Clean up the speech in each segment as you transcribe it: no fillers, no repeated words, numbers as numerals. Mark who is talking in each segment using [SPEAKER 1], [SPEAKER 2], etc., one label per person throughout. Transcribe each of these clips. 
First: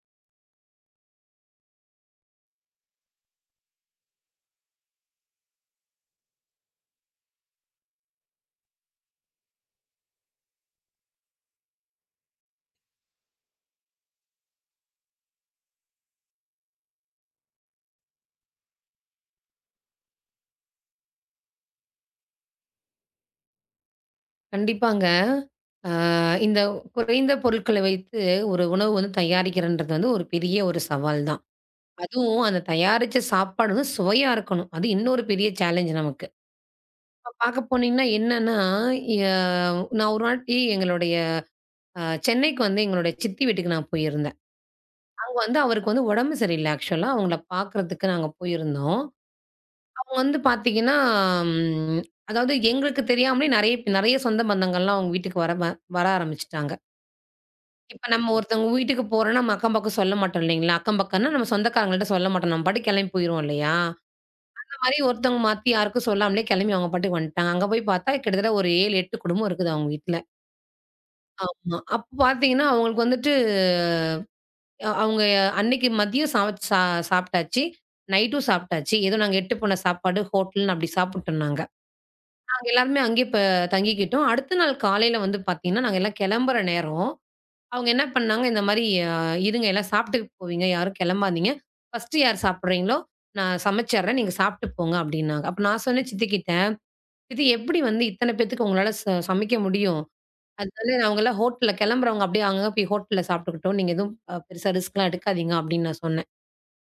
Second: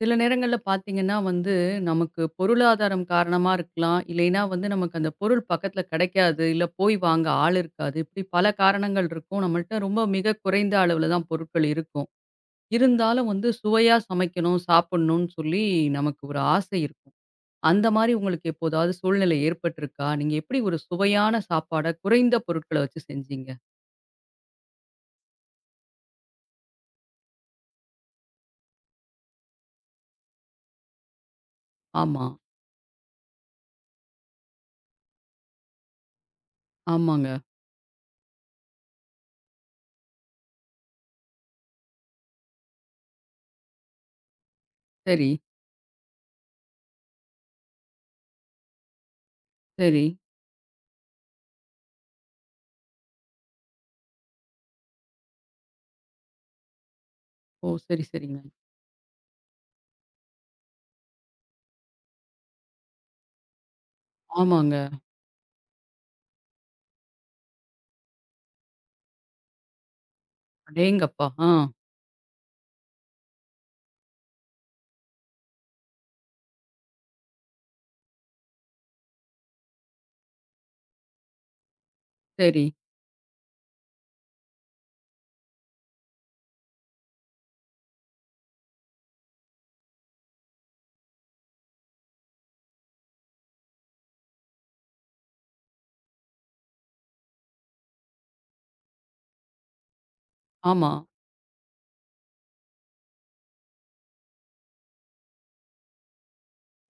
[SPEAKER 1] சில நேரங்கள்ல பார்த்தீங்கன்னா வந்து, நமக்கு பொருளாதாரம் காரணமா இருக்கலாம். இல்லைன்னா வந்து நமக்கு அந்த பொருள் பக்கத்துல கிடைக்காது. இல்ல போய் வாங்க ஆள் இருக்காது. இப்படி பல காரணங்கள் இருக்கும். நம்மள்ட்ட ரொம்ப மிக குறைந்த அளவுல தான் பொருட்கள் இருக்கும். இருந்தாலும் வந்து சுவையா சமைக்கணும், சாப்பிடணும்னு சொல்லி நமக்கு ஒரு ஆசை இருக்கும். அந்த மாரி உங்களுக்கு எப்போதாவது சூழ்நிலை ஏற்பட்டிருக்கா? நீங்க எப்படி ஒரு சுவையான சாப்பாட குறைந்த பொருட்கள வச்சு செஞ்சீங்க?
[SPEAKER 2] கண்டிப்பாங்க. ஆ இந்த குறைந்த பொருட்கள வைத்து ஒரு உணவு தயாரிக்கிறன்றது ஒரு பெரிய ஒரு சவால் தான்.
[SPEAKER 1] ஆமா.
[SPEAKER 2] அதுவும் அந்த தயாரிச்ச சாப்பாடு சுவையா இருக்கணும். அது இன்னொரு பெரிய சேலஞ்ச் நமக்கு. இப்ப
[SPEAKER 1] ஆமாங்க.
[SPEAKER 2] பாக்க போனீங்கன்னா என்னன்னா, ய நான் ஒரு வாட்டி எங்களுடைய அ சென்னைக்கு எங்களுடைய சித்தி வீட்டுக்கு நான் போயிருந்தேன்.
[SPEAKER 1] சரி,
[SPEAKER 2] அங்க அவருக்கு உடம்பு சரியில்ல ஆக்சுவலா. அவங்கள பாக்கறதுக்கு நாங்க போயிருந்தோம்.
[SPEAKER 1] சரி.
[SPEAKER 2] அவங்க பாத்தீங்கன்னா, ம் அதாவது எங்களுக்கு தெரியாமலே நெறைய நெறைய சொந்த பந்தங்கள்லாம் அவங்க வீட்டுக்கு வர ஆரம்பிச்சுட்டாங்க.
[SPEAKER 1] ஓ! சரி,
[SPEAKER 2] இப்ப நம்ம
[SPEAKER 1] சரிங்க.
[SPEAKER 2] ஒருத்தவங்க வீட்டுக்கு போறோம்ன்னா, நம்ம அக்கம் பக்கம் சொல்ல மாட்டோம் இல்லைங்களா? அக்கம் பக்கம்ன்னா நம்ம சொந்தக்காரங்கள்ட்ட சொல்ல மாட்டோம். நம்ம பாட்டுக்கு கெளம்பி போயிருவோம் இல்லையா? அந்த
[SPEAKER 1] ஆமாங்க.
[SPEAKER 2] மாரி ஒருத்தவங்க மாத்தி யாருக்கும் சொல்லாமலே கெளம்பி அவங்க பாட்டுக்கு வந்துட்டாங்க. அங்க போய் பார்த்தா கிட்டத்தட்ட ஒரு 7, 8 குடும்பம் இருக்குது அவங்க வீட்ல.
[SPEAKER 1] அடேங்கப்பா! ஆ.
[SPEAKER 2] ஆமா. அப்ப பார்த்தீங்கன்னா, அவங்களுக்கு வந்துட்டு அ அவங்க அன்னைக்கு மதியம் சமைச்சு சாப்ட்டாச்சு. நைட்டும் சாப்ட்டாச்சு. ஏதோ நாங்க எட்டு போன சாப்பாடு ஹோட்டல்ன்னு அப்படி சாப்பிட்டோம் நாங்க. நாங்க
[SPEAKER 1] சரி.
[SPEAKER 2] எல்லாருமே அங்கேயே தங்கிக்கிட்டோம். அடுத்த நாள் காலையில பார்த்தீங்கன்னா, நாங்க எல்லாம் கெளம்புற நேரம் அவங்க என்ன பண்ணாங்க, இந்த மாரி அ "இருங்க எல்லாம் சாப்பிட்டுட்டு போவீங்க, யாரும் கெளம்பாதீங்க. ஃபர்ஸ்ட்டு யார் சாப்பிடுறீங்களோ, நான் சமைச்சர்றேன். நீங்க சாப்ட்டு போங்க" அப்டின்னாங்க. அப்ப நான் சொன்னேன் சித்திக்கிட்ட, "சித்தி எப்படி இத்தன பேத்துக்கு உங்களால சமைக்க முடியும்?
[SPEAKER 1] ஆமா.
[SPEAKER 2] அதனால அவங்கலாம் ஹோட்டல்ல கெளம்புறவங்க அப்டியே அங்கங்க போய் ஹோட்டல்ல சாப்ட்டுக்கட்டும். நீங்க எதுவும் பெருசா ரிஸ்க்லாம் எடுக்காதீங்க" அப்டின்னு நான் சொன்னேன்.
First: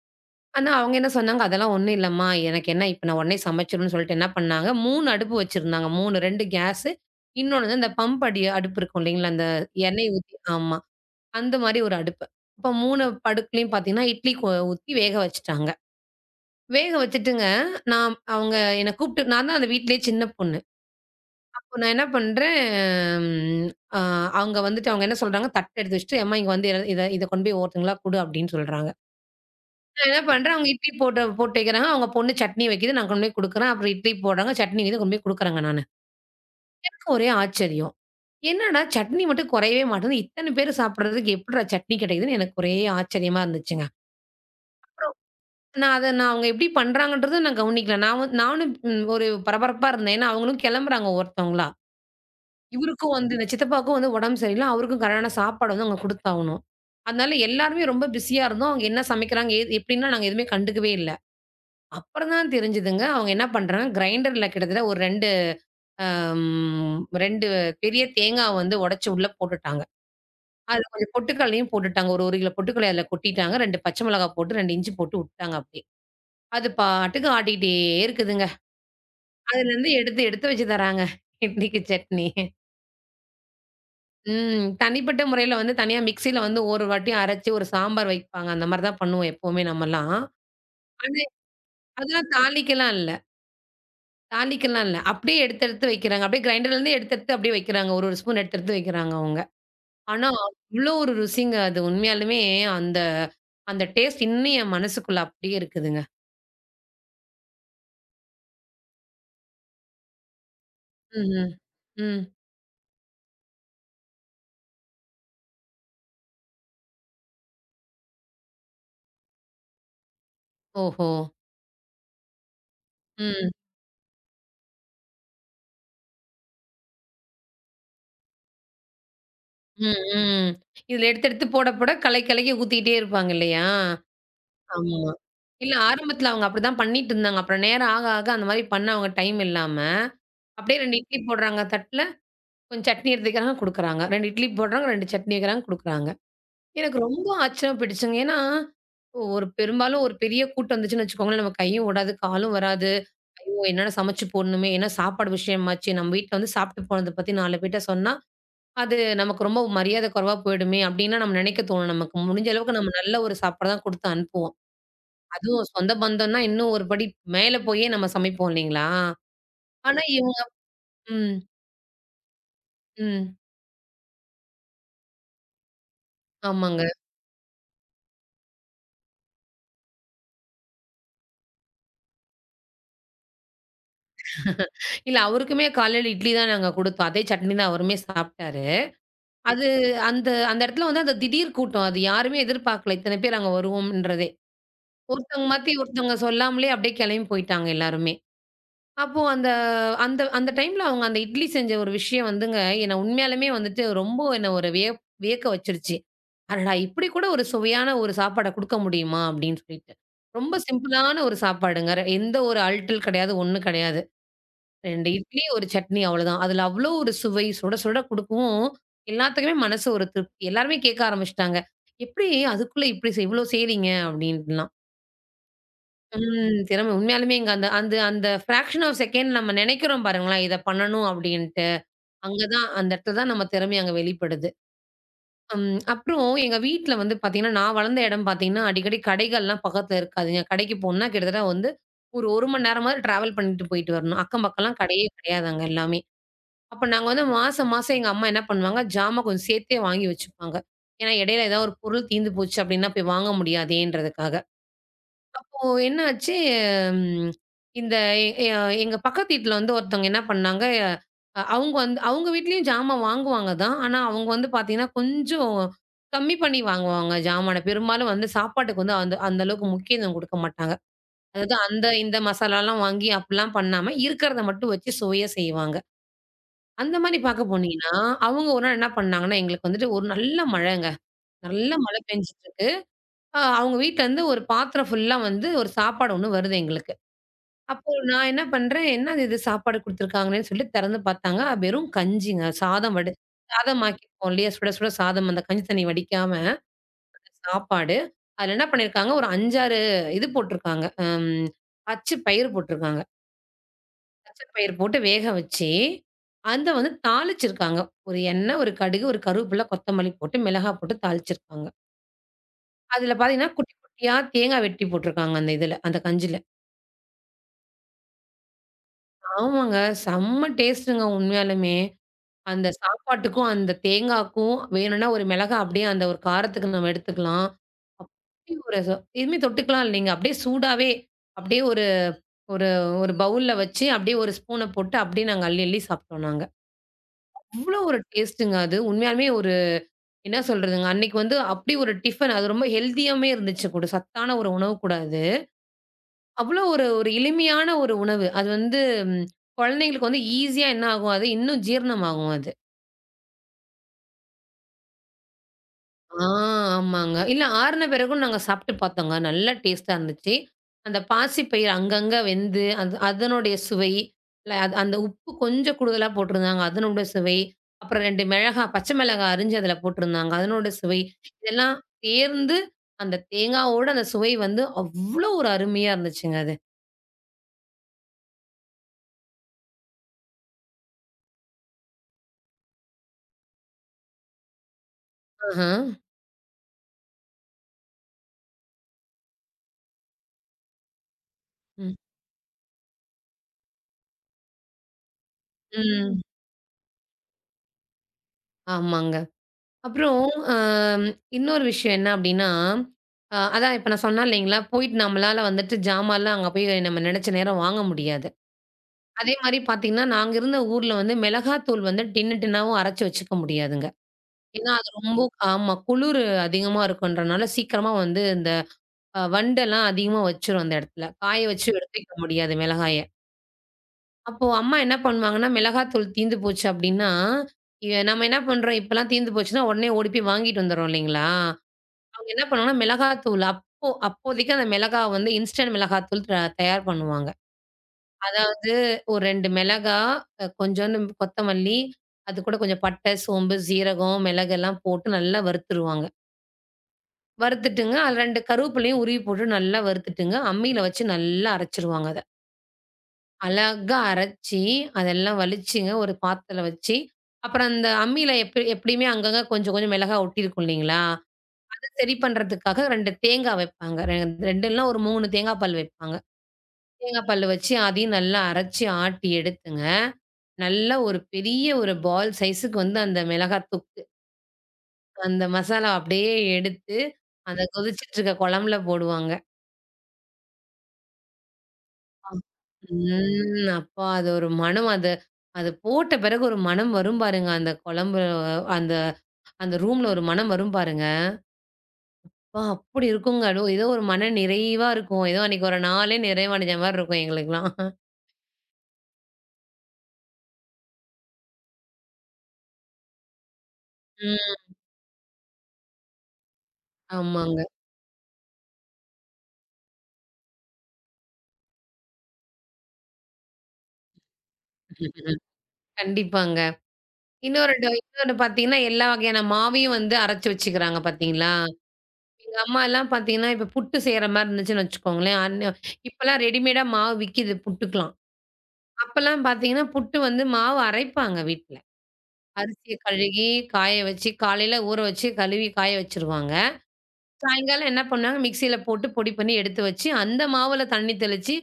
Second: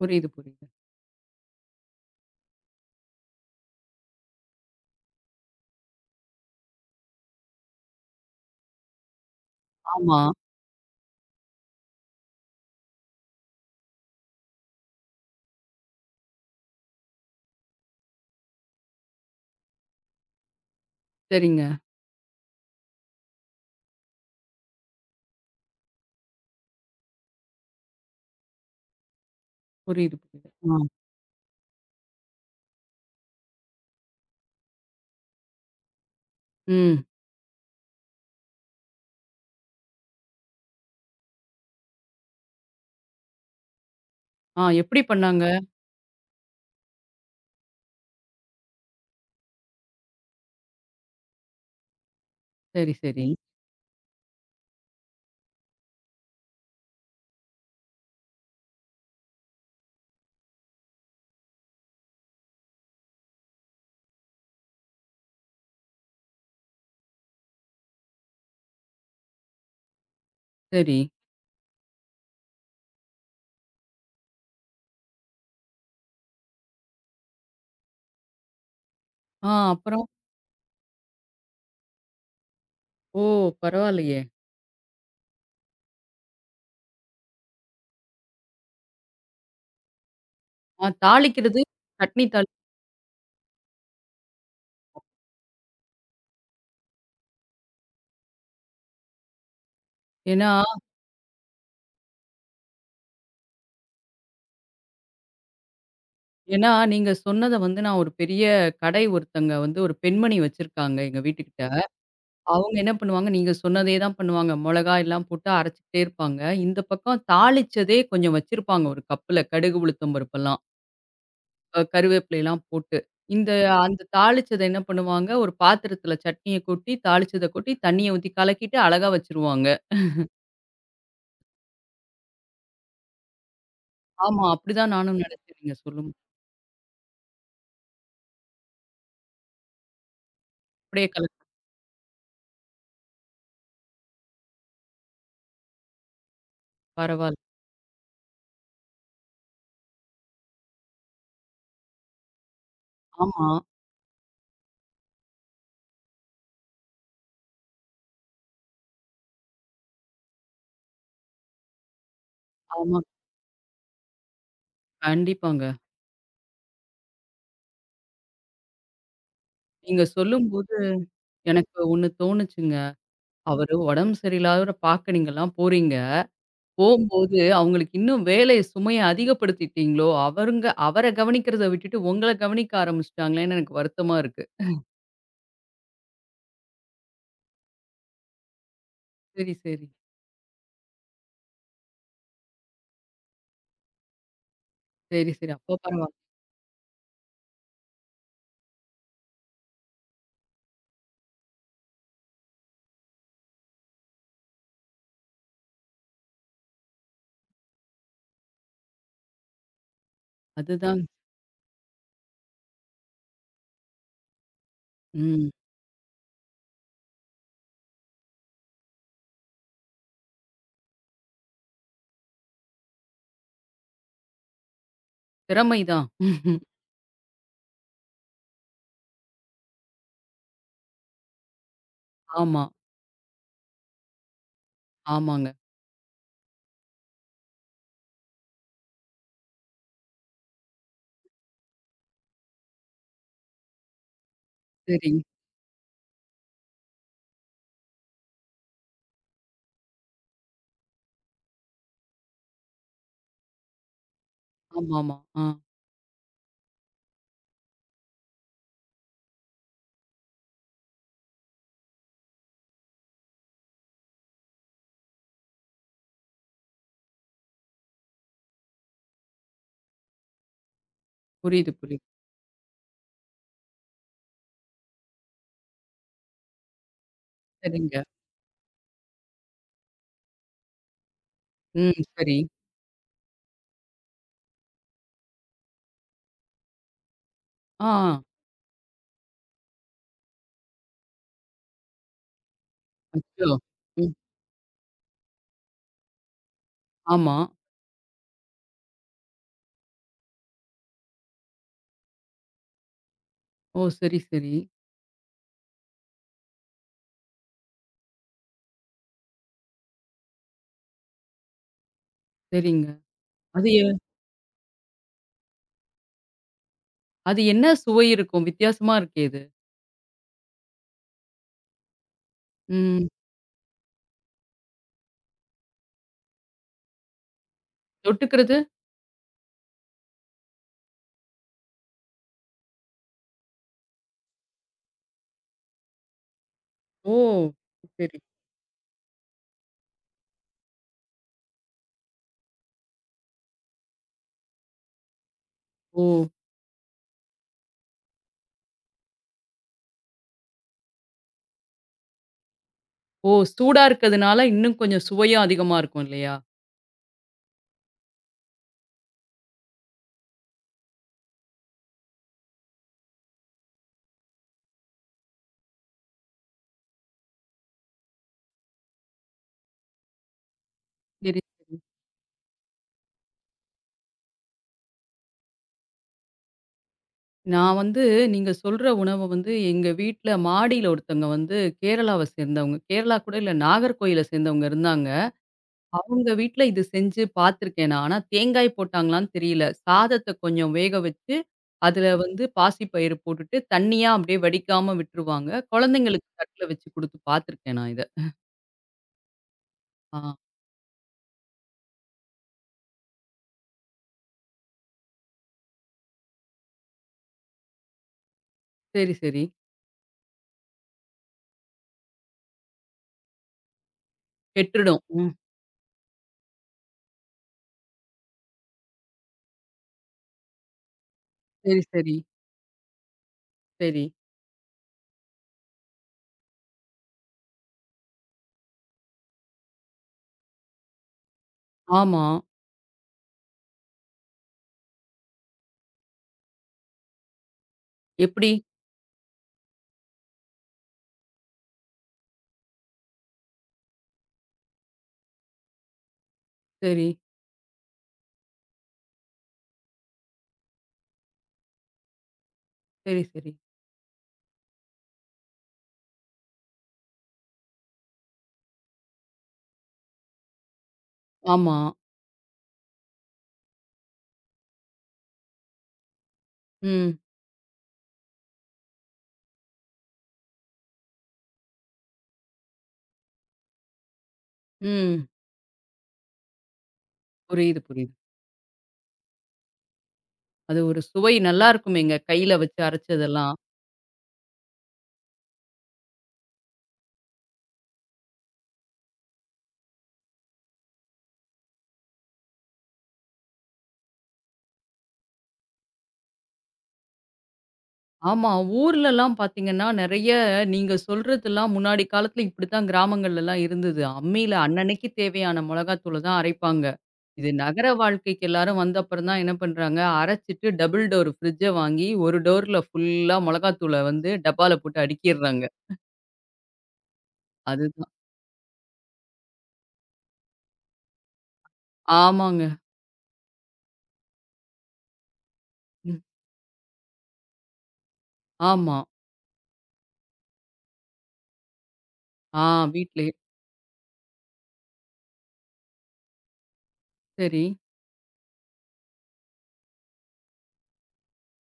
[SPEAKER 1] புரியுது, புரியுது.
[SPEAKER 2] ஆனா அவங்க என்ன சொன்னாங்க, "அதெல்லாம் ஒண்ணும் இல்லம்மா. எனக்கு என்ன இப்ப நான் உடனே சமைச்சிடணும்னு" சொல்லிட்டு என்ன பண்ணாங்க, 3 அடுப்பு வச்சிருந்தாங்க. 3 2 கேஸு, இன்னொன்னு இந்த பம்ப் அடி அடுப்பு இருக்கும் இல்லைங்களா? அந்த எண்ணெய்
[SPEAKER 1] ஆமா.
[SPEAKER 2] ஊத்தி ஆமா. அந்த மாரி ஒரு அடுப்பு. அப்ப 3 அடுப்புலயும் பார்த்தீங்கன்னா, இட்லி கொ ஊத்தி வேக வச்சுட்டாங்க. வேக வச்சுட்டுங்க, நான் அவங்க என்ன கூப்பிட்டு நான் தான் அந்த வீட்லயே சின்ன பொண்ணு.
[SPEAKER 1] சரிங்க.
[SPEAKER 2] அப்ப நான் என்ன பண்றேன், ம் அ அவங்க வந்துட்டு அவங்க என்ன சொல்றாங்க, தட்ட எடுத்து வச்சுட்டு, "அம்மா இங்க இத இத கொண்டு போய் ஒவ்வொருத்தங்களா குடு" அப்படின்னு சொல்றாங்க. நான்
[SPEAKER 1] புரியுது,
[SPEAKER 2] என்ன
[SPEAKER 1] புரியுது.
[SPEAKER 2] பண்றேன், அவங்க இட்லி
[SPEAKER 1] ஆ.
[SPEAKER 2] போட்டு போட்டு வைக்கிறாங்க. அவங்க பொண்ணு சட்னி வைக்குது, நான் கொண்டு போய் குடுக்குறேன். அப்புறம் இட்லி போடுறாங்க, சட்னி வைக்குது, கொண்டு போய் குடுக்குறேங்க நானு.
[SPEAKER 1] ம்.
[SPEAKER 2] எனக்கு ஒரே ஆச்சரியம். என்னடா சட்னி மட்டும் குறையவே மாட்டேங்குது. இத்தன பேரு சாப்பிடுறதுக்கு எப்புட்றா சட்னி கிடைக்குதுன்னு எனக்கு ஒரே ஆச்சரியமா இருந்துச்சுங்க.
[SPEAKER 1] ஆ எப்படி பண்ணாங்க?
[SPEAKER 2] நான் அவங்க எப்படி பண்றாங்கன்றத நான் கவனிக்கல. நான் வந்து நானும் ஒரு பரபரப்பா இருந்தேன். ஏன்னா, அவங்களும் கிளம்புறாங்க ஒருத்தவங்களா.
[SPEAKER 1] சரி,
[SPEAKER 2] இவருக்கும்
[SPEAKER 1] சரி,
[SPEAKER 2] இந்த சித்தப்பாவுக்கும் உடம்பு சரியில்ல. அவருக்கும் கரெக்டான சாப்பாடு அவங்க குடுத்தாகணும். அதனால எல்லாருமே ரொம்ப பிஸியா இருந்தோம். அவங்க என்ன சமைக்கிறாங்க, ஏது எப்படின்லாம் நாங்க எதுவுமே கண்டுக்கவே இல்ல. அப்புறம் தான் தெரிஞ்சுதுங்க, அவங்க என்ன பண்றாங்க, கிரைண்டர்ல கிட்டத்தட்ட ஒரு 2 ம் 2 பெரிய தேங்காவ உடைச்சு உள்ள போட்டுட்டாங்க. அதுல
[SPEAKER 1] சரி.
[SPEAKER 2] கொஞ்சம் பொட்டுக்கல்லையும் போட்டுட்டாங்க. ஒரு 1 கிலோ பொட்டுக்கல்லைய அதுல கொட்டிட்டாங்க. 2 பச்சை மிளகா போட்டு, 2 இஞ்சி போட்டு உட்டாங்க அப்படியே. அது பாட்டுக்கு ஆட்டிக்கிட்டே இருக்குதுங்க.
[SPEAKER 1] ஆ
[SPEAKER 2] அதுலருந்து
[SPEAKER 1] அப்புறம்?
[SPEAKER 2] எடுத்து எடுத்து வச்சு தராங்க. இட்லிக்கு சட்னி.
[SPEAKER 1] ஓ! பரவாயில்லையே!
[SPEAKER 2] ம். தனிப்பட்ட முறையில தனியா மிக்ஸில ஒரு வாட்டி அரைச்சு ஒரு சாம்பார் வைப்பாங்க. அந்த மாரி தான் பண்ணுவோம் எப்பவுமே நம்மலாம்.
[SPEAKER 1] ஆ
[SPEAKER 2] ஆனா
[SPEAKER 1] தாளிக்கிறது சட்னி
[SPEAKER 2] அதெல்லாம்
[SPEAKER 1] தாளி
[SPEAKER 2] தாளிக்கலாம் இல்ல. தாளிக்கலாம் இல்ல. அப்படியே எடுத்து எடுத்து வைக்கிறாங்க. அப்படியே கிரைண்டர்லருந்து எடுத்து எடுத்து அப்படியே வைக்கிறாங்க. ஒரு ஒரு ஸ்பூன் எடுத்து எடுத்து வைக்கிறாங்க அவங்க. ஆனா
[SPEAKER 1] ஏன்னா
[SPEAKER 2] அவ்ளோ ஒரு ருசிங்க அது. உண்மையாலுமே அந்த அந்த டேஸ்ட் இன்னும் என் மனசுக்குள்ள அப்படியே இருக்குதுங்க.
[SPEAKER 1] ஏன்னா நீங்க சொன்னத வந்து நான் ஒரு பெரிய கடை ஒருத்தங்க வந்து ஒரு பெண்மணி வச்சிருக்காங்க எங்க
[SPEAKER 2] ம்ஹ்ம்.
[SPEAKER 1] வீட்டுக்கிட்ட.
[SPEAKER 2] ம்.
[SPEAKER 1] அவங்க என்ன பண்ணுவாங்க, நீங்க சொன்னதே தான் பண்ணுவாங்க. மொளகா எல்லாம் போட்டு அரைச்சுக்கிட்டே இருப்பாங்க. இந்த பக்கம் தாளிச்சதே கொஞ்சம் வச்சிருப்பாங்க ஒரு கப்புல. கடுகு, உளுத்தம் பருப்பெல்லாம்.
[SPEAKER 2] ஓஹோ!
[SPEAKER 1] அ கருவேப்பிலைலாம் போட்டு.
[SPEAKER 2] ம்.
[SPEAKER 1] இந்த அந்த தாளிச்சத என்ன பண்ணுவாங்க, ஒரு பாத்திரத்தில சட்னிய கொட்டி, தாளிச்சத கொட்டி, தண்ணிய ஊத்தி கலக்கிட்டு அழகா வச்சுருவாங்க.
[SPEAKER 2] ம், ம். இதுல எடுத்து எடுத்து போட போட கலக்கி கலக்கி ஊத்திக்கிட்டே இருப்பாங்க இல்லையா?
[SPEAKER 1] ஆமா, அப்படிதான்
[SPEAKER 2] ஆமா.
[SPEAKER 1] நானும் நினைச்சேன்
[SPEAKER 2] இல்ல
[SPEAKER 1] நீங்க சொல்லும்
[SPEAKER 2] ஆரம்பத்துல அவங்க அப்படிதான் பண்ணிட்டு இருந்தாங்க. அப்புறம் நேரம் ஆக, ஆக அந்த மாரி பண்ண அவங்க டைம் இல்லாம, அப்படியே 2
[SPEAKER 1] அப்படியே
[SPEAKER 2] இட்லி
[SPEAKER 1] கலக்கு.
[SPEAKER 2] போடுறாங்க தட்டுல, கொஞ்சம் சட்னி எடுத்து வைக்கிறாங்க குடுக்குறாங்க. 2 இட்லி போடுறாங்க, 2 சட்னி வைக்கிறாங்க குடுக்குறாங்க. எனக்கு ரொம்ப
[SPEAKER 1] பரவால்ல.
[SPEAKER 2] ஆச்சரியமா போயிடுச்சுங்க. ஏன்னா, ஒரு பெரிய கூட்டம் வந்துச்சுன்னு வச்சுக்கோங்களேன், நம்ம கையும் ஓடாது, காலும் வராது.
[SPEAKER 1] ஆமா,
[SPEAKER 2] ஐயோ! என்னடா சமைச்சு போடணுமே, ஏன்னா சாப்பாடு விஷயமாச்சு. நம்ம வீட்ல சாப்பிட்டு போனத பத்தி 4 பேர்ட்ட சொன்னா, அது நமக்கு ரொம்ப மரியாதை குறைவா போயிடுமே, அப்படின்லாம் நம்ம நினைக்க தோணும் நமக்கு. முடிஞ்ச அளவுக்கு நம்ம
[SPEAKER 1] ஆமா.
[SPEAKER 2] நல்ல ஒரு சாப்பாடு தான் குடுத்து அனுப்புவோம்.
[SPEAKER 1] கண்டிப்பாங்க.
[SPEAKER 2] அதுவும் சொந்த பந்தம்னா இன்னும் ஒரு படி மேல போயே நம்ம சமைப்போம் இல்லைங்களா? ஆனா
[SPEAKER 1] நீங்க
[SPEAKER 2] இவ்
[SPEAKER 1] சொல்லும்போது
[SPEAKER 2] ம்,
[SPEAKER 1] எனக்கு ஒண்ணு தோணுச்சுங்க.
[SPEAKER 2] ம்.
[SPEAKER 1] அவரு உடம்பு சரியில்லாதவர பார்க்க நீங்கலாம் போறீங்க.
[SPEAKER 2] ஆமாங்க.
[SPEAKER 1] போம்போது அவங்களுக்கு இன்னும் வேலைய சுமைய அதிகப்படுத்திட்டீங்களோ, அவருங்க அவர கவனிக்கிறத விட்டுட்டு உங்கள கவனிக்க ஆரம்பிச்சுட்டாங்களேன்னு எனக்கு வருத்தமா இருக்கு.
[SPEAKER 2] இல்ல அவருக்குமே காலையில இட்லி தான் நாங்க குடுத்தோம். அதே சட்னி தான் அவருமே சாப்ட்டாரு.
[SPEAKER 1] சரி,
[SPEAKER 2] அது
[SPEAKER 1] சரி.
[SPEAKER 2] அந்த அந்த இடத்துல அந்த திடீர் கூட்டம். அது யாருமே எதிர்பார்க்கல. இத்தன பேர் அங்க வருவோம்ன்றதே.
[SPEAKER 1] சரி,
[SPEAKER 2] ஒருத்தவங்க
[SPEAKER 1] சரி.
[SPEAKER 2] மாத்தி
[SPEAKER 1] அப்போ
[SPEAKER 2] ஒருத்தவங்க
[SPEAKER 1] பரவால்ல.
[SPEAKER 2] சொல்லாமலே அப்படியே கெளம்பி போயிட்டாங்க எல்லாருமே. அப்போ அந்த அந்த அந்த டைம்ல அவங்க அந்த இட்லி செஞ்ச ஒரு விஷயம் வந்துங்க, என்ன உண்மையாலுமே வந்துட்டு ரொம்ப என்ன ஒரு வியக்க வச்சுருச்சு. அடடா! இப்படி கூட ஒரு சுவையான ஒரு சாப்பாட குடுக்க முடியுமா? அப்படின்னு சொல்லிட்டு. ரொம்ப
[SPEAKER 1] அதுதாங்க.
[SPEAKER 2] சிம்பிளான ஒரு சாப்பாடுங்க. எந்த ஒரு அல்ட்டல் கிடையாது, ஒண்ணும் கிடையாது. 2 இட்லி,
[SPEAKER 1] ம்.
[SPEAKER 2] 1 சட்னி அவ்வளோதான். அதுல அவ்வளோ ஒரு சுவை சுட சுட குடுக்கவும், எல்லாத்துக்குமே மனசு ஒரு திருப்தி. எல்லாருமே கேட்க ஆரம்பிச்சுட்டாங்க. எப்படி அதுக்குள்ள இப்படி இவ்வளோ செய்றீங்க? அப்படின்ட்டுலாம்.
[SPEAKER 1] திறமைதான்.
[SPEAKER 2] ம். திறமை உண்மையாலுமே இங்க அந்த அந்த அந்த ஃபிராக்ஷன் ஆஃப் செகண்ட் நம்ம நினைக்கிறோம் பாருங்களேன், இத பண்ணணும் அப்டின்ட்டு. அங்க
[SPEAKER 1] ஆமா,
[SPEAKER 2] தான் அந்த இடத்துல தான் நம்ம திறமை அங்க வெளிப்படுது.
[SPEAKER 1] ஆமாங்க.
[SPEAKER 2] ம். அப்புறம் எங்க வீட்ல பார்த்தீங்கன்னா, நான் வளர்ந்த இடம் பார்த்தீங்கன்னா, அடிக்கடி கடைகள்லாம் பக்கத்துல இருக்காதுங்க. கடைக்கு போணும்னா கிட்டத்தட்ட ஒரு 1 மணி நேரமாவது டிராவல் பண்ணிட்டு போயிட்டு வரணும். அக்கம் பக்கம்லாம் கடையே
[SPEAKER 1] சரிங்க.
[SPEAKER 2] கிடையாது அங்க எல்லாமே. அப்ப நாங்க மாசம் மாசம் எங்க அம்மா என்ன பண்ணுவாங்க, ஜாமான் கொஞ்சம் சேர்த்தே வாங்கி வச்சுப்பாங்க. ஏன்னா இடையில ஏதாவது ஒரு பொருள் தீர்ந்து போச்சு அப்டின்னா போய் வாங்க முடியாதேன்றதுக்காக.
[SPEAKER 1] ஆமாமா. ஆ.
[SPEAKER 2] அப்போ என்னாச்சு, ம் இந்த எ எ- எங்க பக்கத்து வீட்ல ஒருத்தவங்க என்ன பண்ணாங்க, அவங்க அவங்க வீட்லயும் ஜாமான் வாங்குவாங்க தான். ஆனா, அவங்க பார்த்தீங்கன்னா, கொஞ்சம் கம்மி பண்ணி வாங்குவாங்க ஜாமான. பெரும்பாலும் சாப்பாட்டுக்கு அந்த அந்த அளவுக்கு முக்கியத்துவம் குடுக்க மாட்டாங்க. அதாவது
[SPEAKER 1] புரியுது,
[SPEAKER 2] அந்த
[SPEAKER 1] புரியுது.
[SPEAKER 2] இந்த மசாலாலாம் வாங்கி அப்படிலாம் பண்ணாம, இருக்கிறத மட்டும் வச்சு சுவையா செய்வாங்க. அந்த மாரி பார்க்க போனீங்கன்னா,
[SPEAKER 1] சரிங்க.
[SPEAKER 2] அவங்க ஒரு நாள் என்ன பண்ணாங்கன்னா, எங்களுக்கு வந்துட்டு ஒரு நல்ல மழைங்க. நல்ல மழை
[SPEAKER 1] ம். சரி.
[SPEAKER 2] பெஞ்சுட்டு இருக்கு. அவங்க வீட்ல இருந்து ஒரு பாத்திரம் ஃபுல்லா ஒரு சாப்பாடு ஒண்ணு வருது எங்களுக்கு. அப்போ
[SPEAKER 1] ஆ.
[SPEAKER 2] நான் என்ன பண்றேன், "என்னது இது இது சாப்பாடு குடுத்துருக்காங்களேன்னு" சொல்லி திறந்து பார்த்தாங்க, அது வெறும் கஞ்சிங்க.
[SPEAKER 1] அச்சோ!
[SPEAKER 2] சாதம்
[SPEAKER 1] ம்.
[SPEAKER 2] ஆக்கியிருப்போம் இல்லையா? சுட சுட சாதம் அந்த கஞ்சி தண்ணி வடிக்காம
[SPEAKER 1] ஆமா.
[SPEAKER 2] சாப்பாடு. அதில என்ன பண்ணியிருக்காங்க, ஒரு 5, 6 இது போட்டிருக்காங்க. ம் பச்சை பயிறு போட்டிருக்காங்க.
[SPEAKER 1] ஓ! சரி,
[SPEAKER 2] பச்சை
[SPEAKER 1] சரி.
[SPEAKER 2] பயிறு போட்டு வேக வச்சு, அத தாளிச்சிருக்காங்க. ஒரு எண்ணெய், ஒரு கடுகு, ஒரு கருவேப்பில, கொத்தமல்லி போட்டு, மிளகாய் போட்டு தாளிச்சிருக்காங்க.
[SPEAKER 1] சரிங்க.
[SPEAKER 2] அதில பார்த்தீங்கன்னா,
[SPEAKER 1] அது
[SPEAKER 2] குட்டி
[SPEAKER 1] எ
[SPEAKER 2] குட்டியா தேங்காய் வெட்டி போட்டிருக்காங்க அந்த இதில, அந்த கஞ்சில.
[SPEAKER 1] அது என்ன சுவை இருக்கும்? வித்தியாசமா இருக்கே இது.
[SPEAKER 2] ஆமாங்க. செம்ம டேஸ்ட்டுங்க உண்மையாலுமே. அந்த
[SPEAKER 1] ம்.
[SPEAKER 2] சாப்பாட்டுக்கும், அந்த தேங்காய்க்கும் வேணும்னா ஒரு மிளகா அப்படியே அந்த ஒரு காரத்துக்கு நம்ம எடுத்துக்கலாம்.
[SPEAKER 1] தொட்டுக்கிறது?
[SPEAKER 2] அப்படியே ஒரு ச எதுவுமே தொட்டுக்கலாம் இல்லைங்க. அப்படியே சூடாவே அப்படியே ஒரு ஒரு ஒரு பவுல்ல வச்சு அப்படியே ஒரு ஸ்பூன போட்டு அப்படியே நாங்க அள்ளி அள்ளி சாப்பிட்டோம் நாங்க.
[SPEAKER 1] ஓ!
[SPEAKER 2] அவ்வளோ ஒரு
[SPEAKER 1] சரி.
[SPEAKER 2] டேஸ்ட்டுங்க அது. உண்மையாலுமே ஒரு என்ன சொல்றதுங்க, அன்னைக்கு அப்படி ஒரு டிஃபன் அது ரொம்ப ஹெல்தியாவுமே இருந்துச்சு கூட. சத்தான ஒரு உணவு கூட அது.
[SPEAKER 1] ஓ!
[SPEAKER 2] அவ்வளோ ஒரு ஒரு எளிமையான ஒரு உணவு. அது வந்து ம் குழந்தைங்களுக்கு ஈஸியா என்ன ஆகும் அது இன்னும் ஜீரணமாகும் அது.
[SPEAKER 1] ஓ! சூடா இருக்கிறதுனால இன்னும் கொஞ்சம் சுவையும் அதிகமா இருக்கும்
[SPEAKER 2] ஆ
[SPEAKER 1] இல்லையா?
[SPEAKER 2] ஆமாங்க. இல்ல ஆறுன பிறகும் நாங்க சாப்பிட்டு பார்த்தோங்க. நல்லா டேஸ்ட்டா இருந்துச்சு. அந்த பாசிப்பயிறு அங்கங்க வெந்து, அது அதனுடைய சுவை, இல்ல அது அந்த உப்பு கொஞ்சம் கூடுதலா போட்டிருந்தாங்க. அதனுடைய சுவை, அப்புறம் 2 மிளகா, பச்சை மிளகா அரிஞ்சு அதில போட்டிருந்தாங்க. அதனுடைய சுவை,
[SPEAKER 1] சரி.
[SPEAKER 2] இதெல்லாம் சேர்ந்து அந்த தேங்காவோட அந்த சுவை அவ்ளோ ஒரு அருமையா இருந்துச்சுங்க அது.
[SPEAKER 1] நான் வந்து நீங்க சொல்ற உணவ வந்து எங்க வீட்ல மாடியில ஒருத்தவங்க வந்து கேரளாவ சேர்ந்தவங்க. கேரளா கூட இல்ல நாகர்கோயில சேர்ந்தவங்க இருந்தாங்க.
[SPEAKER 2] ஆஹ.
[SPEAKER 1] அவங்க வீட்ல இது செஞ்சு பார்த்துருக்கேன் நான். ஆனா தேங்காய் போட்டாங்களான்னு தெரியல. சாதத்த கொஞ்சம் வேக வச்சு,
[SPEAKER 2] ம்.
[SPEAKER 1] அதுல வந்து பாசிப்பயிறு போட்டுட்டு, தண்ணியா அப்படியே வடிக்காம விட்டுருவாங்க.
[SPEAKER 2] ம்.
[SPEAKER 1] குழந்தைங்களுக்கு தட்ல வச்சு குடுத்து பார்த்துருக்கேன் நான் இத.
[SPEAKER 2] ஆமாங்க. அப்புறம்
[SPEAKER 1] ஆ
[SPEAKER 2] அம் இன்னொரு விஷயம் என்ன அப்டின்னா, அதான் இப்ப நான் சொன்னேன் இல்லைங்களா, போயிட்டு நம்மளால வந்துட்டு ஜாமான்லாம் அங்க போய் நம்ம நெனச்ச நேரம் வாங்க முடியாது.
[SPEAKER 1] சரி,
[SPEAKER 2] அதே
[SPEAKER 1] சரி.
[SPEAKER 2] மாரி பாத்தீங்கன்னா, நாங்க இருந்த ஊர்ல மிளகாத்தூள் டின்னு டின்னாவும் அரைச்சு வச்சுக்க முடியாதுங்க. ஏன்னா அது
[SPEAKER 1] கெட்டுடும்.
[SPEAKER 2] ரொம்ப
[SPEAKER 1] ம்.
[SPEAKER 2] ஆமா குளிரு அதிகமா இருக்குன்றனால சீக்கிரமா வந்து இந்த அ வண்டெல்லாம் அதிகமா வச்சுரும் அந்த இடத்துல. காய வச்சு
[SPEAKER 1] சரி,
[SPEAKER 2] எடுத்து வைக்க
[SPEAKER 1] சரி,
[SPEAKER 2] முடியாது மிளகாய.
[SPEAKER 1] சரி.
[SPEAKER 2] அப்போ அம்மா என்ன பண்ணுவாங்கன்னா, மிளகாத்தூள் தீந்து போச்சு அப்டின்னா, நம்ம என்ன பண்றோம் இப்பலாம் தீந்து போச்சுன்னா, உடனே ஓடி போய் வாங்கிட்டு வந்துர்றோம் இல்லைங்களா?
[SPEAKER 1] ஆமா.
[SPEAKER 2] அவங்க என்ன பண்ணுவாங்கன்னா, மிளகாத்தூள் அப்போ அப்போதைக்கு அந்த மிளகாவ இன்ஸ்டன்ட் மிளகாத்தூள் தயார் பண்ணுவாங்க.
[SPEAKER 1] எப்படி?
[SPEAKER 2] அதாவது ஒரு 2 மிளகா, கொஞ்சோண்டு கொத்தமல்லி, அது கூட கொஞ்சம் பட்டை, சோம்பு, சீரகம், மிளகு எல்லாம் போட்டு நல்லா வறுத்துருவாங்க.
[SPEAKER 1] சரி,
[SPEAKER 2] வறுத்துட்டுங்க, அதில 2 கருவேப்பிலையும் உருவி போட்டு நல்லா வறுத்துட்டுங்க, அம்மியில வச்சு நல்லா அரைச்சுருவாங்க அத.
[SPEAKER 1] சரி, சரி.
[SPEAKER 2] அழகா அரைச்சு, அதெல்லாம் வலிச்சுங்க ஒரு பாத்திரத்தில வச்சு, அப்புறம் அந்த அம்மியில எப்படியுமே அங்கங்க கொஞ்சம் கொஞ்சம் மிளகா ஒட்டியிருக்கும் இல்லைங்களா?
[SPEAKER 1] ஆமா.
[SPEAKER 2] சரி பண்றதுக்காக 2 தேங்கா வைப்பாங்க. 2 இல்லனா ஒரு 3 தேங்கா பல் வைப்பாங்க.
[SPEAKER 1] ம்,
[SPEAKER 2] தேங்கா பல் வச்சு அதையும் நல்லா அரைச்சு ஆட்டி எடுத்துங்க. நல்லா ஒரு பெரிய ஒரு பால் சைஸுக்கு அந்த மிளகாய் தூக்கு,
[SPEAKER 1] ம்.
[SPEAKER 2] அந்த மசாலா அப்படியே எடுத்து, அந்த
[SPEAKER 1] புரியுது, புரியுது.
[SPEAKER 2] கொதிச்சிட்டு இருக்க குழம்புல போடுவாங்க.
[SPEAKER 1] அது ஒரு சுவை நல்லா இருக்குமேங்க. கையில வச்சு அரைச்சதெல்லாம்.
[SPEAKER 2] ம். அப்பா அது ஒரு மணம் அது அது போட்ட பிறகு ஒரு மணம் வரும் பாருங்க. அந்த குழம்பு அந்த அந்த ரூம்ல ஒரு மணம் வரும் பாருங்க. அப்பா! அப்படி இருக்குங்க. அதுவும் ஏதோ ஒரு மன நிறைவா இருக்கும். ஏதோ அன்னைக்கு ஒரு நாளே நிறைவடைஞ்ச மாரி இருக்கும் எங்களுக்கெல்லாம்.
[SPEAKER 1] ஆமா. ஊர்லலாம் பார்த்தீங்கன்னா, நெறைய நீங்க சொல்றதெல்லாம் முன்னாடி காலத்துல இப்படித்தான் கிராமங்கள்லலாம் இருந்தது. அம்மில
[SPEAKER 2] ம்.
[SPEAKER 1] அன்னன்னைக்கு தேவையான மொளகாத்தூள தான் அரைப்பாங்க. இது
[SPEAKER 2] ஆமாங்க.
[SPEAKER 1] நகர வாழ்க்கைக்கு எல்லாரும் வந்த அப்புறம் தான் என்ன பண்றாங்க, அரைச்சுட்டு டபுள் டோர் ஃப்ரிட்ஜ வாங்கி, ஒரு டோர்ல ஃபுல்லா மொளகாத்தூள வந்து டப்பால போட்டு அடுக்கிர்றாங்க.
[SPEAKER 2] கண்டிப்பாங்க. இன்னொரு ட
[SPEAKER 1] அதுதான்.
[SPEAKER 2] இன்னொன்னு பார்த்தீங்கன்னா, எல்லா வகையான மாவையும் அரைச்சு வச்சுக்கிறாங்க பார்த்தீங்களா? எங்க
[SPEAKER 1] ஆமாங்க.
[SPEAKER 2] அம்மாலாம் பார்த்தீங்கன்னா, இப்ப புட்டு செய்ற மாரி இருந்துச்சுன்னு வச்சுக்கோங்களேன்,
[SPEAKER 1] ம்.
[SPEAKER 2] இப்பலாம் ரெடிமேடா மாவு விக்கிது புட்டுக்கலாம்.
[SPEAKER 1] ஆமா.
[SPEAKER 2] அப்பலாம் பார்த்தீங்கன்னா, புட்டு மாவு அரைப்பாங்க வீட்ல.
[SPEAKER 1] ஆ
[SPEAKER 2] அரிசிய
[SPEAKER 1] வீட்லயே.
[SPEAKER 2] கழுகி, காய வச்சு, காலையில ஊற வச்சு, கழுவி காய வச்சுருவாங்க.
[SPEAKER 1] சரி.
[SPEAKER 2] சாயங்காலம் என்ன பண்ணாங்க, மிக்ஸியில போட்டு பொடி பண்ணி எடுத்து வச்சு, அந்த மாவுல தண்ணி தெளிச்சு,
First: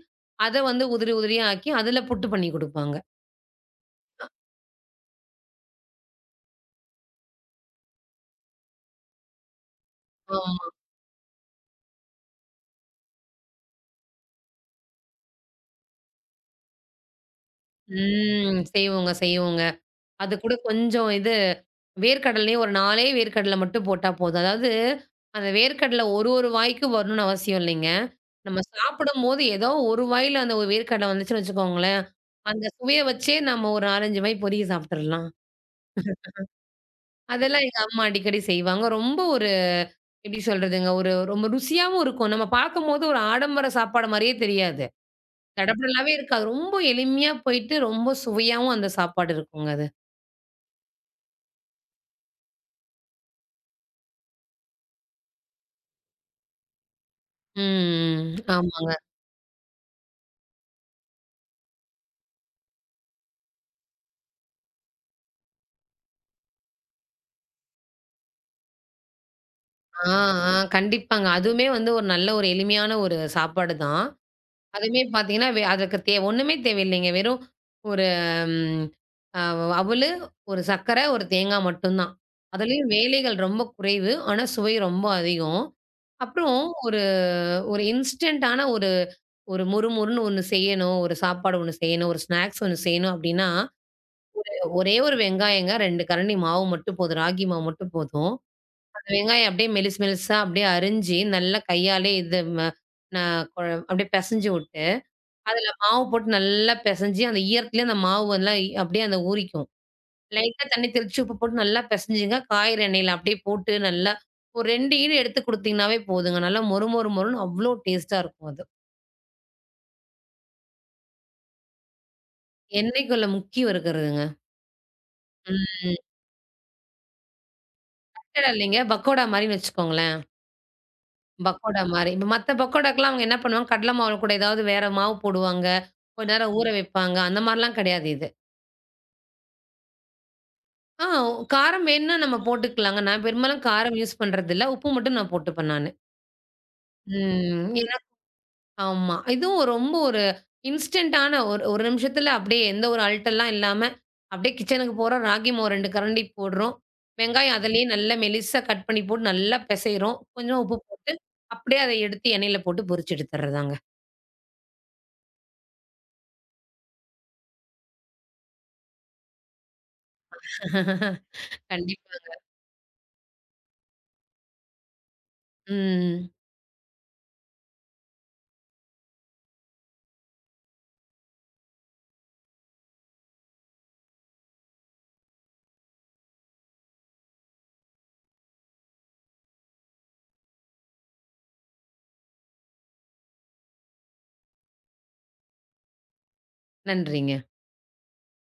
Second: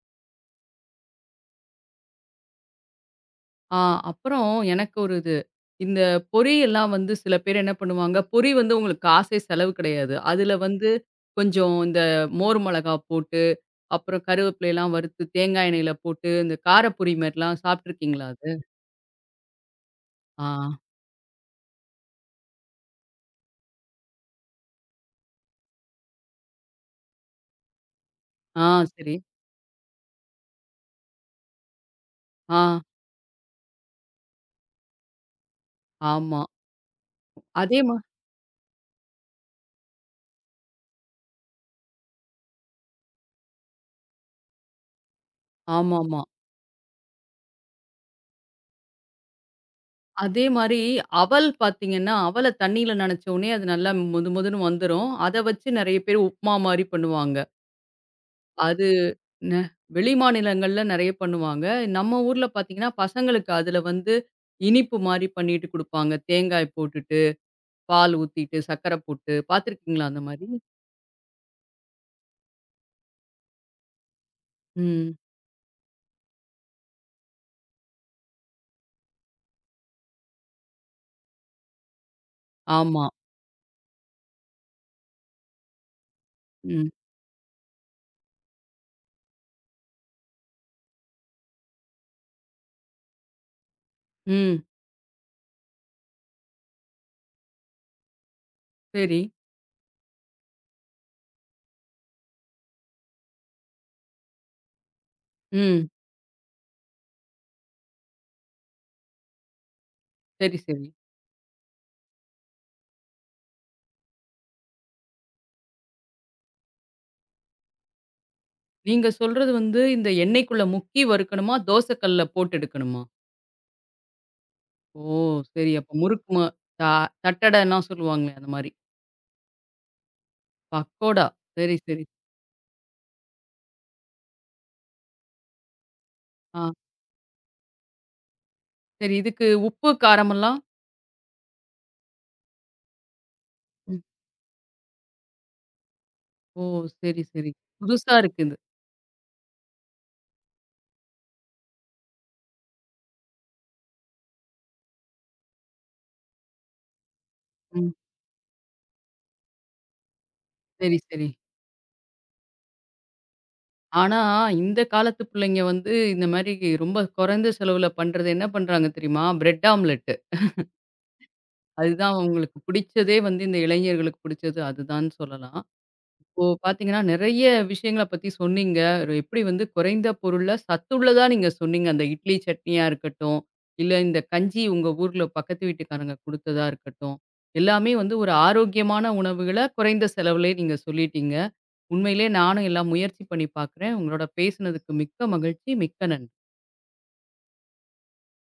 [SPEAKER 2] அத உதிரி உதிரியா ஆக்கி, அதுல புட்டு பண்ணி குடுப்பாங்க.
[SPEAKER 1] ஆ அப்புறம் எனக்கு ஒரு இது. இந்த பொரியெல்லாம் வந்து சில பேர் என்ன பண்ணுவாங்க, பொரி வந்து உங்களுக்கு காசே செலவு கிடையாது. அதுல
[SPEAKER 2] ஆமா.
[SPEAKER 1] வந்து கொஞ்சம் இந்த மோர் மிளகா போட்டு, அப்புறம் கருவேப்பிலைலாம் வறுத்து தேங்காய் எண்ணெயில போட்டு, இந்த கார பொரி மாரிலாம் சாப்ட்டுருக்கீங்களா அது?
[SPEAKER 2] ம். செய்வோங்க, செய்வோங்க. அது
[SPEAKER 1] ஆ,
[SPEAKER 2] கூட கொஞ்சம் இது வேர்க்கடலையும் ஒரு 4 வேர்க்கடல மட்டும் போட்டா போதும். அதாவது அந்த வேர்க்கடல ஒரு ஒரு வாய்க்கு வரணும்னு அவசியம் இல்லைங்க. நம்ம
[SPEAKER 1] ஆ சரி.
[SPEAKER 2] சாப்பிடும்போது ஏதோ ஒரு வாயில அந்த ஒரு வேர்க்கடல வந்துச்சுன்னு வச்சுக்கோங்களேன், அந்த
[SPEAKER 1] ஆ,
[SPEAKER 2] சுவைய வச்சே நம்ம ஒரு 4, 5 வாய் பொறுக்கி சாப்பிட்டுறலாம்.
[SPEAKER 1] ஆமா.
[SPEAKER 2] அதெல்லாம் எங்க
[SPEAKER 1] அதே மா
[SPEAKER 2] அம்மா அடிக்கடி செய்வாங்க. ரொம்ப ஒரு எப்படி சொல்றதுங்க? ஒரு ரொம்ப ருசியாவும் இருக்கும். நம்ம பார்க்கும்போது ஒரு ஆடம்பர சாப்பாடு மாரியே தெரியாது. தடபடலாவே
[SPEAKER 1] ஆமாமா.
[SPEAKER 2] இருக்காது. ரொம்ப எளிமையா போயிட்டு, ரொம்ப சுவையாவும் அந்த சாப்பாடு இருக்குங்க அது.
[SPEAKER 1] அதே மாரி அவல் பாத்தீங்கன்னா, அவல தண்ணீல நனைச்ச உடனே அது நல்லா மொது மொதுன்னு வந்துரும். அத வச்சு நெறைய பேர் உப்மா மாரி பண்ணுவாங்க.
[SPEAKER 2] ம்.
[SPEAKER 1] அது
[SPEAKER 2] ஆமாங்க.
[SPEAKER 1] ந வெளி மாநிலங்கள்ல நெறைய பண்ணுவாங்க. நம்ம ஊர்ல பார்த்தீங்கன்னா, பசங்களுக்கு அதுல வந்து இனிப்பு மாரி பண்ணிட்டு குடுப்பாங்க. தேங்காய் போட்டுட்டு, பால் ஊத்திட்டு, சர்க்கர போட்டு பார்த்துருக்கீங்களா
[SPEAKER 2] ஆ,
[SPEAKER 1] அந்த மாரி?
[SPEAKER 2] ஆ. கண்டிப்பாங்க. அதுவுமே ஒரு நல்ல ஒரு எளிமையான ஒரு சாப்பாடு தான். அதுவுமே
[SPEAKER 1] ம்.
[SPEAKER 2] பார்த்தீங்கன்னா, அதுக்கு ஒண்ணுமே தேவையில்லைங்க. வெறும் ஒரு ம் அ அவலு, ஒரு சர்க்கரை, ஒரு தேங்காய் மட்டும் தான். அதுலயும்
[SPEAKER 1] ஆமா.
[SPEAKER 2] வேலைகள் ரொம்ப குறைவு. ஆனா சுவை ரொம்ப அதிகம். அப்புறம்
[SPEAKER 1] ம்.
[SPEAKER 2] ஒரு இன்ஸ்டன்ட்டான ஒரு ஒரு மொறுமொறுன்னு ஒண்ணு செய்யணும். ஒரு சாப்பாடு ஒண்ணு செய்யணும். ஒரு ஸ்நாக்ஸ் ஒண்ணு செய்யணும் அப்டின்னா,
[SPEAKER 1] ம்.
[SPEAKER 2] ஒரே ஒரு வெங்காயங்க, 2 கரண்டி மாவு மட்டும் போதும். ராகி மாவு மட்டும் போதும். அந்த
[SPEAKER 1] சரி.
[SPEAKER 2] வெங்காயம் அப்டியே மெலிசு மெலிசா அப்டியே அரிஞ்சு, நல்லா கையாலே இது ம ந கொ அப்டியே பெசஞ்சு விட்டு, அதுல
[SPEAKER 1] ம்.
[SPEAKER 2] மாவு போட்டு நல்லா பெசஞ்சு, அந்த ஈரத்துலயே அந்த மாவு எல்லாம் அப்டியே அந்த ஊறிக்கும்.
[SPEAKER 1] சரி,
[SPEAKER 2] லைட்டா
[SPEAKER 1] சரி.
[SPEAKER 2] தண்ணி தெளிச்சு உப்பு போட்டு நல்லா பெசஞ்சுங்க. காய்கறி எண்ணெயில அப்டியே போட்டு நல்லா ஒரு 2 ஈடு எடுத்து குடுத்தீங்கன்னாவே போதுங்க. நல்லா மொறு மொறு மொறுன்னு அவ்ளோ டேஸ்ட்டா இருக்கும் அது.
[SPEAKER 1] நீங்க சொல்றது வந்து இந்த எண்ணெய்க்குள்ள முக்கி வறுக்கணுமா? தோசை கல்ல போட்டு எடுக்கணுமா?
[SPEAKER 2] எண்ணெய்க்குள்ள முக்கி வறுக்கிறதுங்க.
[SPEAKER 1] ஓ! சரி. அப்ப
[SPEAKER 2] ம்.
[SPEAKER 1] முறுக்கு மா த தட்டடலாம் சொல்லுவாங்களே அந்த
[SPEAKER 2] பக்கோடா
[SPEAKER 1] மாரி.
[SPEAKER 2] இல்லைங்க. பக்கோடா மாரின்னு வச்சுக்கோங்களேன்.
[SPEAKER 1] பக்கோடா. சரி,
[SPEAKER 2] பக்கோடா
[SPEAKER 1] சரி.
[SPEAKER 2] மாரி. இப்ப மத்த பக்கோடாக்கெல்லாம் அவங்க என்ன பண்ணுவாங்க, கடல மாவு கூட ஏதாவது வேற மாவு போடுவாங்க. கொஞ்ச நேரம் ஊற
[SPEAKER 1] ஆ.
[SPEAKER 2] வைப்பாங்க. அந்த மாரிலாம் கிடையாது இது.
[SPEAKER 1] சரி இதுக்கு உப்பு, காரமெல்லாம்?
[SPEAKER 2] ஆ காரம் வேணும்னா நம்ம போட்டுக்கலாங்க. நான் பெரும்பாலும் காரம் யூஸ் பண்றதில்ல. உப்பு மட்டும் நான் போட்டுப்பேன் நானு.
[SPEAKER 1] ஓ! சரி, சரி.
[SPEAKER 2] ம்.
[SPEAKER 1] புதுசா இருக்கு இது.
[SPEAKER 2] ஆமா. இதுவும் ரொம்ப ஒரு இன்ஸ்டன்டான ஒரு ஒரு நிமிஷத்துல அப்படியே எந்த ஒரு அல்டல்லாம் இல்லாம, அப்படியே கிச்சனுக்கு போறோம். ராகி மாவு 2 கரண்டி போடுறோம். வெங்காயம் அதிலேயே
[SPEAKER 1] ம்.
[SPEAKER 2] நல்லா மெலிசா கட் பண்ணி போட்டு நல்லா பெசைறோம். கொஞ்சம் உப்பு
[SPEAKER 1] சரி, சரி.
[SPEAKER 2] அப்படியே அத எடுத்து எண்ணெயில போட்டு பொரிச்சு எடுத்துர்றதாங்க.
[SPEAKER 1] ஆனா, இந்த காலத்து புள்ளைங்க வந்து இந்த மாரி ரொம்ப குறைந்த செலவுல பண்றது என்ன பண்றாங்க தெரியுமா? Bread omelette. அதுதான்
[SPEAKER 2] கண்டிப்பாங்க.
[SPEAKER 1] அவங்களுக்கு பிடிச்சதே வந்து இந்த இளைஞர்களுக்கு பிடிச்சது அதுதான்னு சொல்லலாம்.
[SPEAKER 2] ம்.
[SPEAKER 1] இப்போ பார்த்தீங்கன்னா, நெறைய விஷயங்கள பத்தி சொன்னீங்க. ஒரு எப்படி வந்து குறைந்த பொருள்ல சத்துள்ளதா நீங்க சொன்னீங்க. அந்த இட்லி சட்னியா இருக்கட்டும், இல்ல இந்த கஞ்சி உங்க ஊர்ல பக்கத்து வீட்டுக்காரங்க குடுத்ததா இருக்கட்டும். எல்லாமே வந்து ஒரு ஆரோக்கியமான உணவுகள குறைந்த செலவுலயே நீங்க சொல்லிட்டீங்க. உண்மையிலேயே நானும் எல்லாம் முயற்சி பண்ணி பார்க்குறேன். உங்களோட பேசுனதுக்கு மிக்க மகிழ்ச்சி. மிக்க நன்றி.
[SPEAKER 2] நன்றிங்க.